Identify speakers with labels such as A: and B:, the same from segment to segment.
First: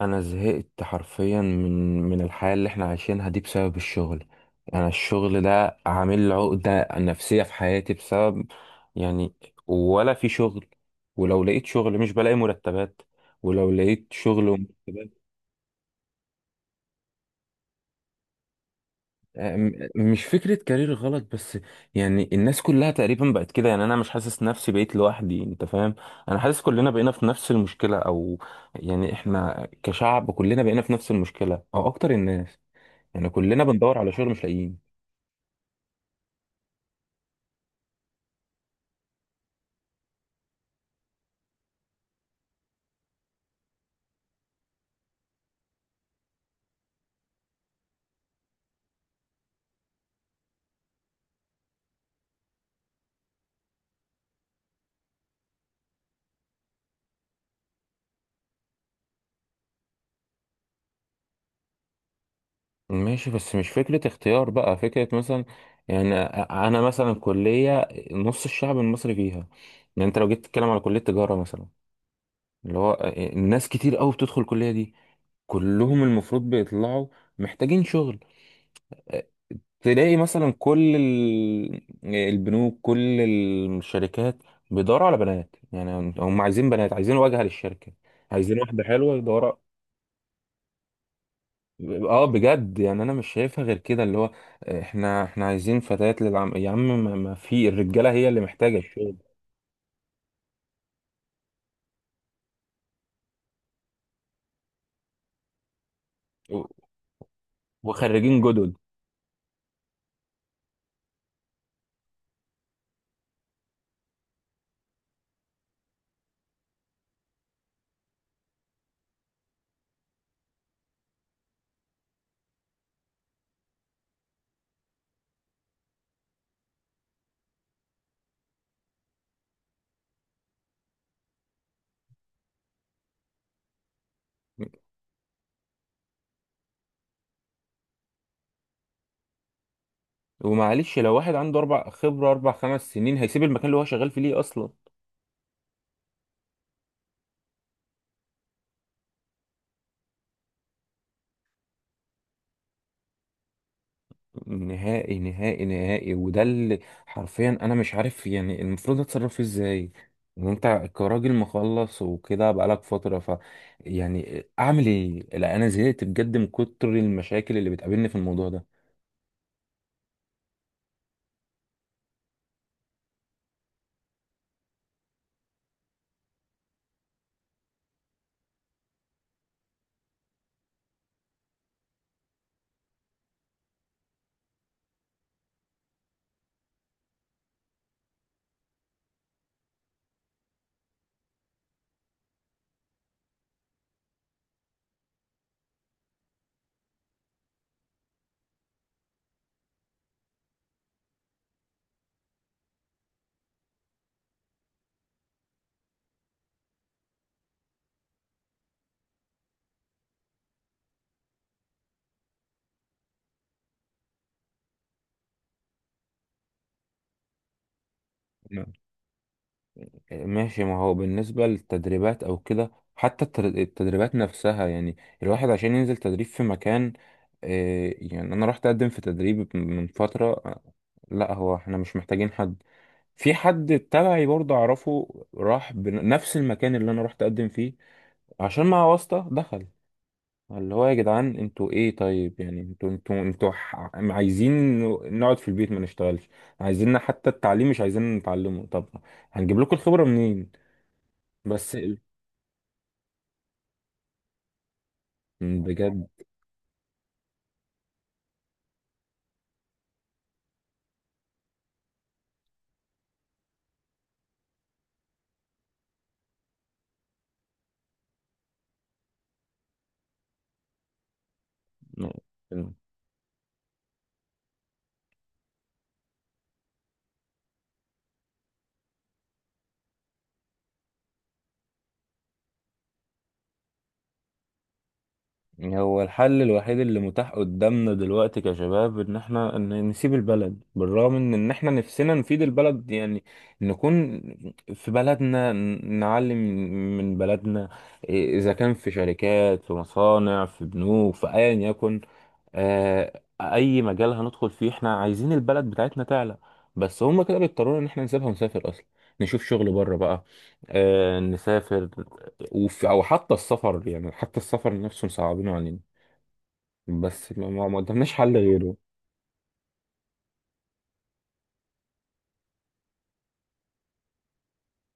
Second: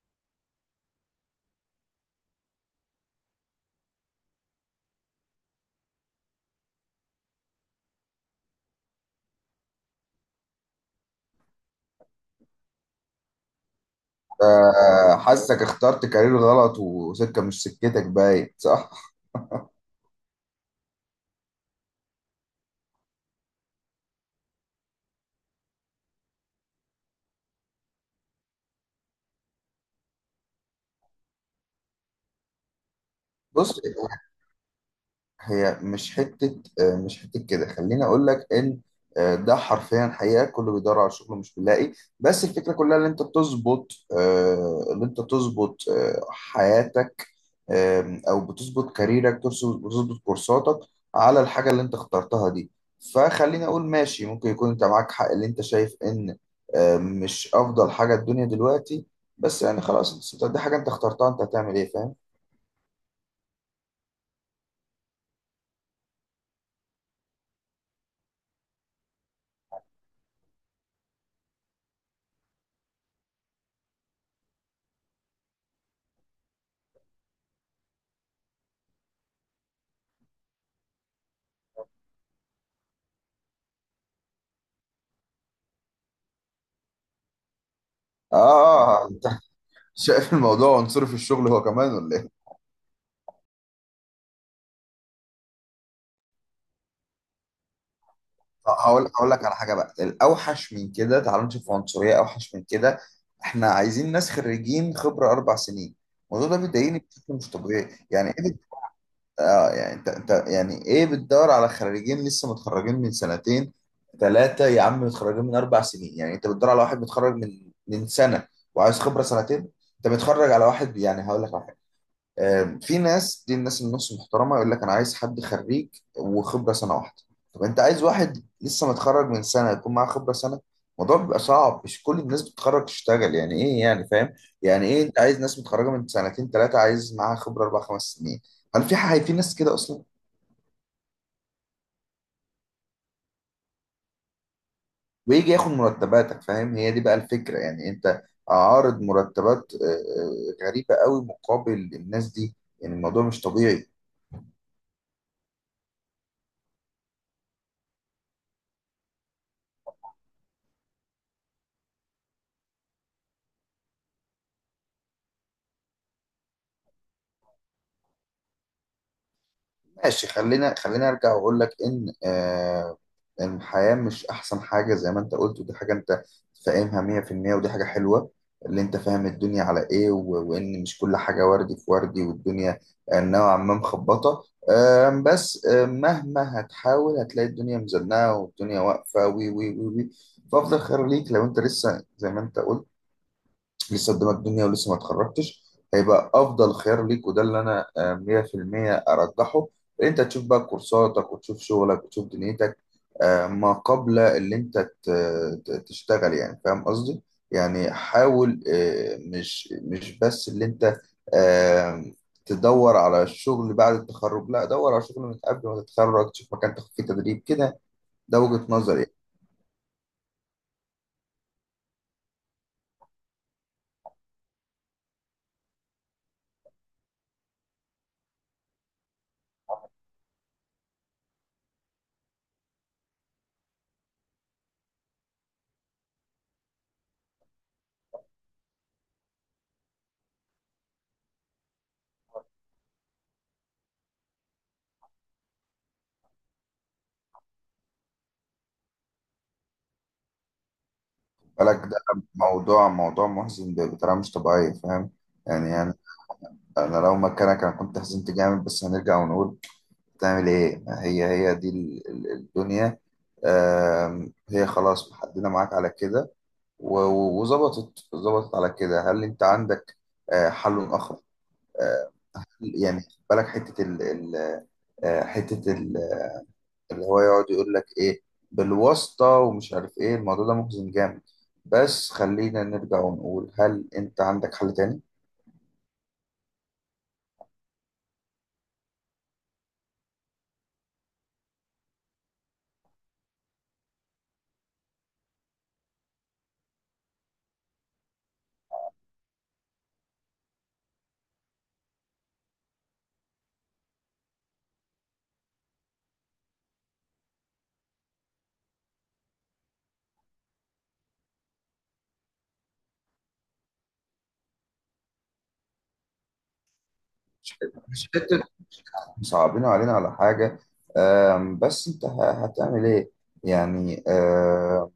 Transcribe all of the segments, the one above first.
A: انا زهقت حرفيا من الحياه اللي احنا عايشينها دي بسبب الشغل. انا الشغل ده عامل لي عقده نفسيه في حياتي، بسبب يعني. ولا في شغل. ولو لقيت شغل مش بلاقي مرتبات. ولو لقيت شغل ومرتبات.
B: حاسك اخترت كارير غلط وسكة مش سكتك باين، صح؟
A: مش فكره كارير غلط بس. يعني الناس كلها تقريبا بقت كده، يعني انا مش حاسس نفسي بقيت لوحدي، انت فاهم. انا حاسس كلنا بقينا في نفس المشكله، او يعني احنا كشعب كلنا بقينا في نفس المشكله او اكتر الناس. يعني كلنا
B: بص،
A: بندور على شغل مش لاقيين.
B: هي مش حتة آه، مش حتة كده. خليني اقول لك ان ده حرفيا حقيقة، كله بيدور على شغل مش بيلاقي. بس الفكرة كلها ان انت تظبط حياتك، او بتظبط كاريرك، بتظبط كورساتك على الحاجه اللي انت اخترتها دي. فخليني اقول ماشي، ممكن يكون انت معاك حق اللي انت شايف ان مش افضل حاجه الدنيا دلوقتي، بس يعني خلاص انت دي حاجه انت اخترتها، انت هتعمل ايه؟ فاهم؟
A: ماشي، بس مش فكرة اختيار بقى فكرة مثلا، يعني. أنا مثلا كلية نص الشعب المصري فيها. يعني أنت لو جيت تتكلم على كلية تجارة مثلا، اللي هو الناس كتير قوي بتدخل الكلية دي، كلهم المفروض بيطلعوا محتاجين شغل. تلاقي مثلا كل البنوك، كل الشركات، بيدوروا على بنات. يعني هم عايزين بنات، عايزين واجهة للشركة، عايزين واحدة
B: اه
A: حلوة
B: انت
A: يدوروا.
B: شايف الموضوع عنصري في الشغل هو كمان ولا
A: اه
B: ايه؟
A: بجد، يعني انا مش شايفها غير كده، اللي هو احنا عايزين فتيات للعم يا عم، ما في الرجاله هي اللي محتاجه
B: هقول
A: الشغل.
B: هقول لك على حاجه بقى الاوحش من كده، تعالوا نشوف عنصريه اوحش من كده. احنا عايزين ناس خريجين خبره اربع سنين. الموضوع ده
A: و-
B: بيضايقني بشكل مش طبيعي، يعني
A: وخريجين
B: ايه؟
A: جدد.
B: اه يعني انت يعني ايه بتدور على خريجين لسه متخرجين من سنتين، ثلاثة، يا عم، متخرجين من أربع سنين؟ يعني انت بتدور على واحد متخرج من سنة وعايز خبرة سنتين. انت بتتخرج على واحد، يعني هقول لك، في ناس، دي الناس النص محترمه، يقول لك انا عايز حد خريج وخبره سنه واحده. طب انت عايز واحد لسه متخرج من سنه يكون معاه خبره سنه؟ الموضوع بيبقى صعب، مش كل الناس بتتخرج تشتغل، يعني ايه، يعني فاهم؟ يعني ايه انت عايز ناس متخرجه من سنتين ثلاثه عايز معاها خبره اربع خمس سنين؟ هل في حاجه في ناس كده اصلا؟
A: ومعلش لو واحد عنده اربع خبره اربع 5 سنين هيسيب المكان اللي هو شغال فيه ليه اصلا؟
B: ويجي ياخد مرتباتك، فاهم؟ هي دي بقى الفكره، يعني انت عارض مرتبات غريبه قوي مقابل الناس دي. يعني الموضوع مش طبيعي.
A: نهائي نهائي نهائي، وده اللي حرفيا انا مش عارف يعني المفروض اتصرف فيه ازاي. وانت كراجل مخلص وكده بقالك فتره، ف يعني اعمل ايه؟ لا، انا زهقت بجد من كتر المشاكل اللي بتقابلني في الموضوع
B: ماشي، خلينا ارجع واقول لك ان إن الحياه مش احسن حاجه زي ما انت قلت، ودي حاجه انت فاهمها 100%، ودي حاجه حلوه اللي انت فاهم الدنيا على ايه، و- وان مش كل حاجه وردي في وردي، والدنيا نوعا ما مخبطه. بس مهما هتحاول هتلاقي الدنيا مزنقه والدنيا واقفه وي وي وي وي. فافضل خير ليك لو انت لسه زي ما انت قلت لسه قدامك الدنيا ولسه ما اتخرجتش، هيبقى افضل خيار ليك، وده اللي انا 100% ارجحه. ان انت تشوف بقى كورساتك وتشوف شغلك وتشوف دنيتك ما قبل اللي انت تشتغل، يعني فاهم قصدي؟ يعني حاول، مش بس اللي انت آه، تدور على الشغل بعد التخرج، لا، دور على شغل من قبل ما تتخرج، تشوف مكان تاخد فيه تدريب كده. ده
A: ده.
B: وجهة نظري يعني.
A: ماشي، ما هو بالنسبة للتدريبات أو كده، حتى التدريبات نفسها. يعني الواحد عشان ينزل تدريب في مكان، يعني أنا رحت أقدم في تدريب من فترة، لا هو احنا مش محتاجين حد. في حد تبعي برضه أعرفه راح بنفس المكان اللي أنا رحت أقدم فيه عشان مع واسطة دخل، اللي هو يا جدعان انتوا ايه؟ طيب يعني انتوا عايزين نقعد في البيت ما نشتغلش؟ عايزيننا حتى التعليم مش عايزين نتعلمه؟ طب هنجيب لكم الخبرة منين؟ بس
B: بالك، ده موضوع محزن بطريقة مش طبيعية، فاهم؟ يعني
A: بجد
B: انا لو مكانك انا كنت حزنت جامد، بس هنرجع ونقول تعمل ايه؟ هي دي الدنيا. هي خلاص محددة معاك على كده، و- و- وظبطت ظبطت على كده. هل انت عندك حل اخر؟ آه، يعني خد بالك حتة آه، حتة ال- اللي هو يقعد يقول لك ايه بالواسطة ومش عارف ايه. الموضوع ده محزن جامد، بس خلينا نرجع ونقول، هل انت عندك حل تاني؟
A: هو الحل الوحيد اللي متاح قدامنا دلوقتي كشباب، ان احنا ان نسيب البلد، بالرغم من ان احنا نفسنا نفيد البلد، يعني نكون في بلدنا نعلم من بلدنا. إيه، اذا كان في شركات، في مصانع، في بنوك، في ايا يكن، اي مجال هندخل فيه، احنا عايزين البلد بتاعتنا تعلى. بس هما كده بيضطرونا ان احنا نسيبها ونسافر اصلا، نشوف شغل بره بقى، نسافر. وفي، او حتى السفر، يعني حتى السفر نفسه مصعبينه علينا، بس ما
B: مش
A: قدامناش حل
B: حتة
A: غيره.
B: صعبين علينا على حاجة. بس انت هتعمل ايه؟ يعني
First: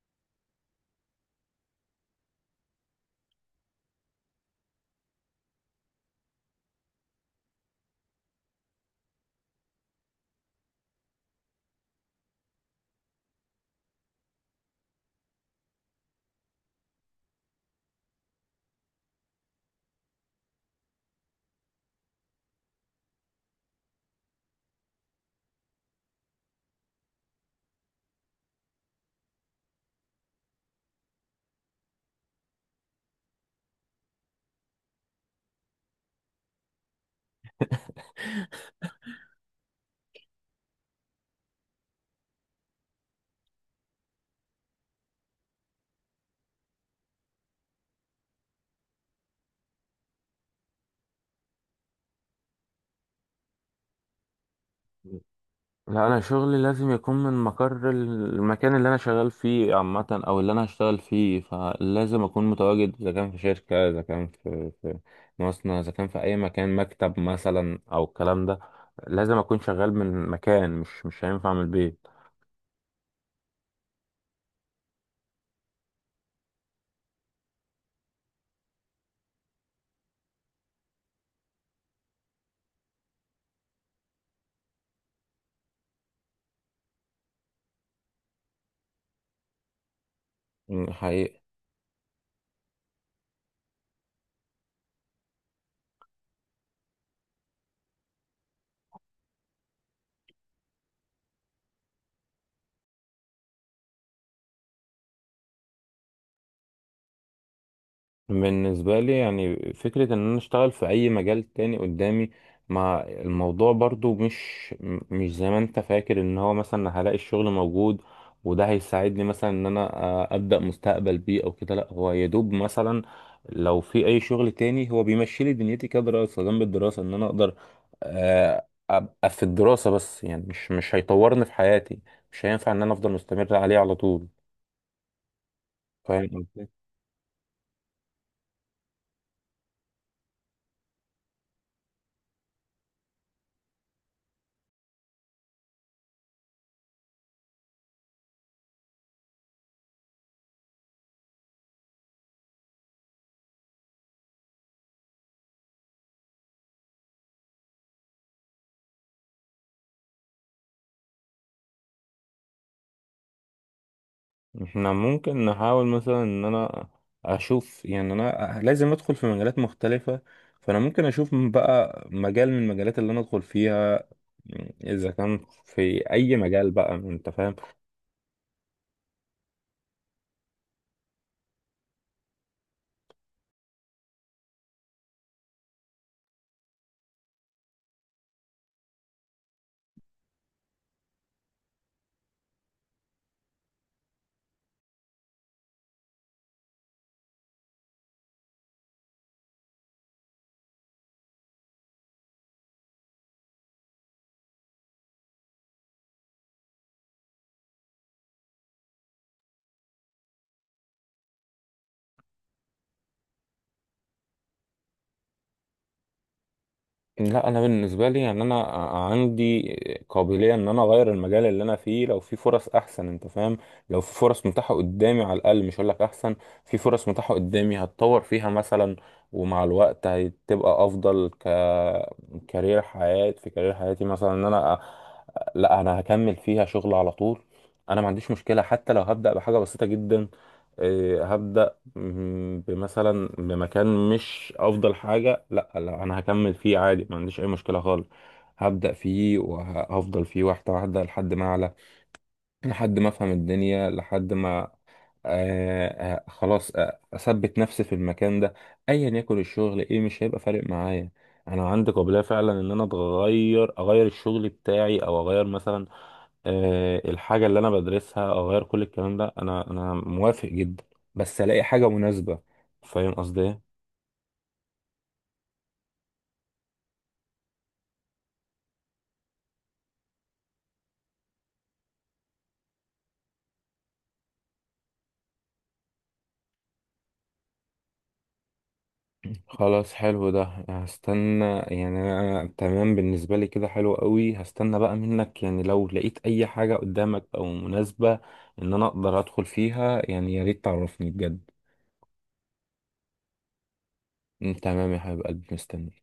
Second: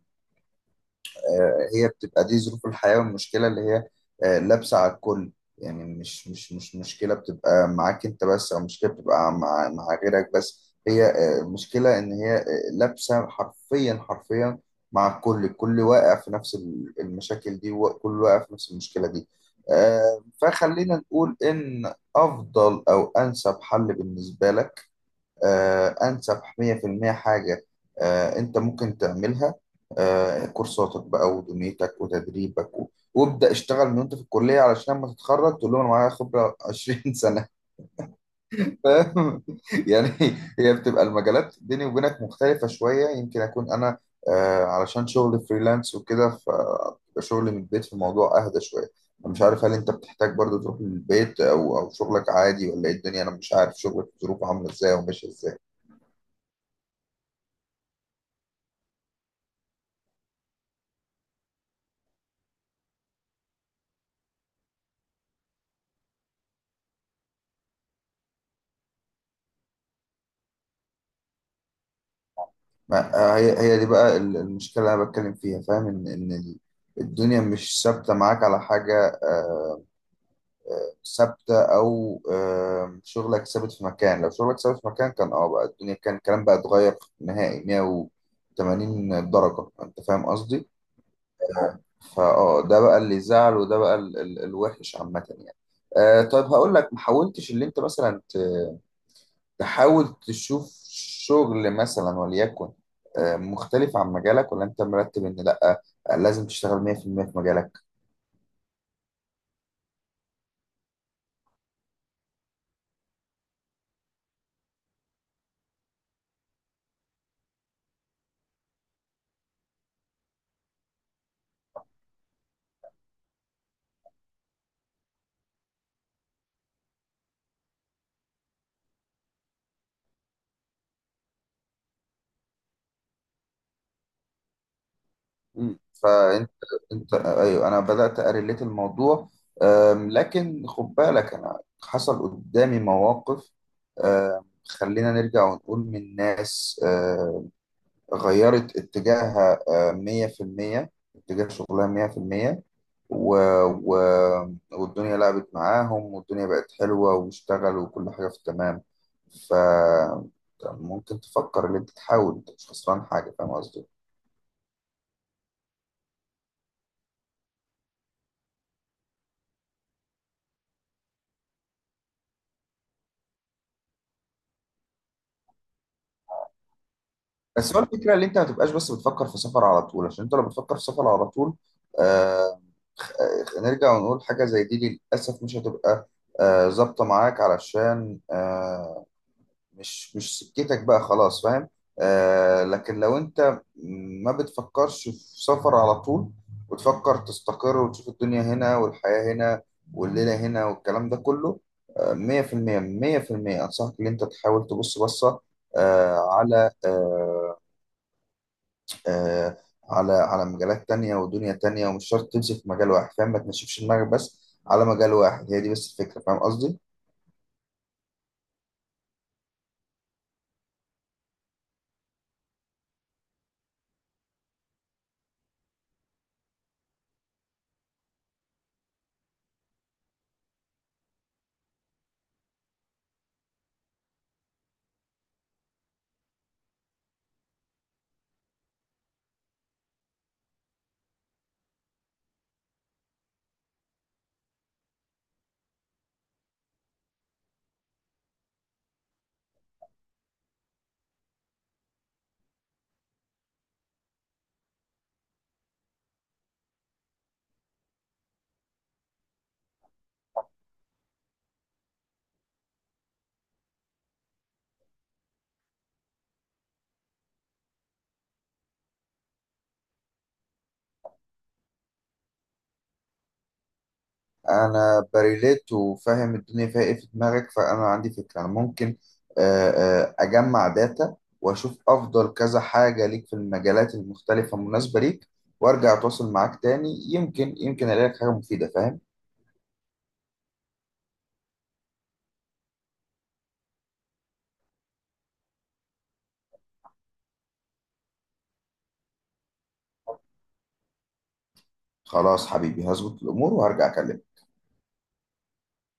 B: هي بتبقى دي ظروف الحياة، والمشكلة اللي هي لابسة على الكل. يعني مش مشكلة بتبقى معاك انت بس، او مشكلة بتبقى مع غيرك بس، هي المشكلة ان هي لابسة حرفيا حرفيا مع الكل، الكل واقع في نفس المشاكل دي، وكل واقع في نفس المشكلة دي. فخلينا نقول ان افضل او انسب حل بالنسبة لك، أنسب 100% حاجة أنت ممكن تعملها، كورساتك بقى ودنيتك وتدريبك، و- وابدأ اشتغل من وأنت في الكلية، علشان لما تتخرج تقول لهم أنا معايا خبرة 20 سنة. فاهم؟ يعني هي بتبقى المجالات بيني وبينك مختلفة شوية، يمكن أكون أنا علشان شغل فريلانس وكده، فبيبقى شغلي من البيت، في الموضوع أهدى شوية. أنا مش عارف هل أنت بتحتاج برضو تروح للبيت أو شغلك عادي، ولا إيه الدنيا؟ أنا مش عارف شغلك ظروفه عاملة إزاي وماشية إزاي.
A: لا، انا شغلي لازم يكون من مقر المكان اللي انا شغال فيه عامه، او اللي انا هشتغل فيه، فلازم اكون متواجد، اذا كان في شركه، اذا كان في مصنع، اذا كان في اي مكان، مكتب مثلا او الكلام ده. لازم اكون شغال من مكان، مش هينفع من البيت.
B: ما هي دي بقى المشكلة اللي أنا بتكلم فيها، فاهم؟ الدنيا مش ثابتة معاك على حاجة ثابتة، أو شغلك ثابت في مكان. لو شغلك ثابت في مكان كان بقى الدنيا كان الكلام بقى اتغير نهائي 180 درجة، أنت فاهم قصدي؟
A: حقيقي.
B: فأه ده بقى اللي زعل، وده بقى الوحش عامة، يعني. طيب هقول لك، ما حاولتش اللي أنت مثلا تحاول تشوف شغل مثلا وليكن مختلف عن مجالك؟ ولا انت مرتب ان لا لازم تشتغل 100% في المية في مجالك؟
A: بالنسبة لي، يعني فكرة إن أنا أشتغل في أي مجال تاني قدامي، ما الموضوع برضو مش مش زي ما أنت فاكر إن هو مثلا هلاقي الشغل موجود، وده هيساعدني مثلا إن أنا أبدأ مستقبل بيه أو كده. لأ، هو يدوب مثلا لو في أي شغل تاني هو بيمشي لي دنيتي كدراسة جنب الدراسة، إن أنا أقدر أبقى في الدراسة بس، يعني مش هيطورني في حياتي، مش هينفع إن أنا أفضل مستمر عليه على طول، فاهم.
B: فانت ايوه انا بدات اريليت الموضوع. لكن خد بالك انا حصل قدامي مواقف، خلينا نرجع ونقول، من ناس غيرت اتجاهها 100%، اتجاه شغلها 100%. و... و... والدنيا لعبت معاهم، والدنيا بقت حلوة، واشتغلوا، وكل حاجة في التمام. ف ممكن تفكر ان انت تحاول، انت مش خسران حاجة، فاهم قصدي؟
A: احنا ممكن نحاول مثلا ان انا اشوف، يعني انا لازم ادخل في مجالات مختلفة، فانا ممكن اشوف من بقى مجال من المجالات اللي انا ادخل فيها، اذا كان في اي مجال بقى، انت فاهم.
B: بس هو الفكرة ان انت ما تبقاش بس بتفكر في سفر على طول، عشان انت لو بتفكر في سفر على طول آه... نرجع ونقول حاجة زي دي للأسف مش هتبقى ظابطة معاك، علشان مش سكتك بقى خلاص، فاهم؟ لكن لو انت ما بتفكرش في سفر على طول، وتفكر تستقر وتشوف الدنيا هنا، والحياة هنا، والليلة هنا، والكلام ده كله، مية في المية، مية في المية أنصحك إن أنت تحاول تبص بصة آه على آه آه على على مجالات تانية ودنيا تانية، ومش شرط تمسك في مجال واحد، فاهم؟ ما تنشفش دماغك بس على مجال واحد، هي دي بس الفكرة، فاهم قصدي؟
A: لا، انا بالنسبه لي، يعني انا عندي قابليه ان انا اغير المجال اللي انا فيه لو في فرص احسن، انت فاهم. لو في فرص متاحه قدامي، على الاقل مش هقول لك احسن، في فرص متاحه قدامي هتطور فيها مثلا، ومع الوقت هتبقى افضل كارير حياه، في كارير حياتي، مثلا، ان انا لا، انا هكمل فيها شغل على طول. انا ما عنديش مشكله، حتى لو هبدا بحاجه بسيطه جدا. إيه، هبدا، بمثلا بمكان مش افضل حاجه. لا لا، انا هكمل فيه عادي، ما عنديش اي مشكله خالص. هبدا فيه وهفضل فيه واحده واحده، لحد ما اعلى، لحد ما افهم الدنيا، لحد ما خلاص اثبت نفسي في المكان ده. ايا يكن الشغل ايه، مش هيبقى فارق معايا. انا عندي قابليه فعلا ان انا اتغير، اغير الشغل بتاعي، او اغير مثلا، الحاجة اللي أنا بدرسها، أغير كل الكلام ده. أنا موافق جدا، بس ألاقي حاجة مناسبة. فاهم قصدي إيه؟
B: انا بريليت وفاهم الدنيا فيها ايه في دماغك، فانا عندي فكره، انا ممكن آه، اجمع داتا واشوف افضل كذا حاجه ليك في المجالات المختلفه المناسبه ليك، وارجع اتواصل معاك تاني، يمكن الاقي لك حاجه مفيده، فاهم؟
A: خلاص، حلو ده. هستنى، يعني أنا تمام بالنسبة لي كده، حلو قوي. هستنى بقى منك، يعني لو لقيت أي حاجة قدامك أو مناسبة إن أنا أقدر أدخل فيها، يعني يا ريت تعرفني بجد.
B: خلاص حبيبي، هظبط الامور وهرجع اكلمك.
A: تمام يا حبيب قلبي، مستني.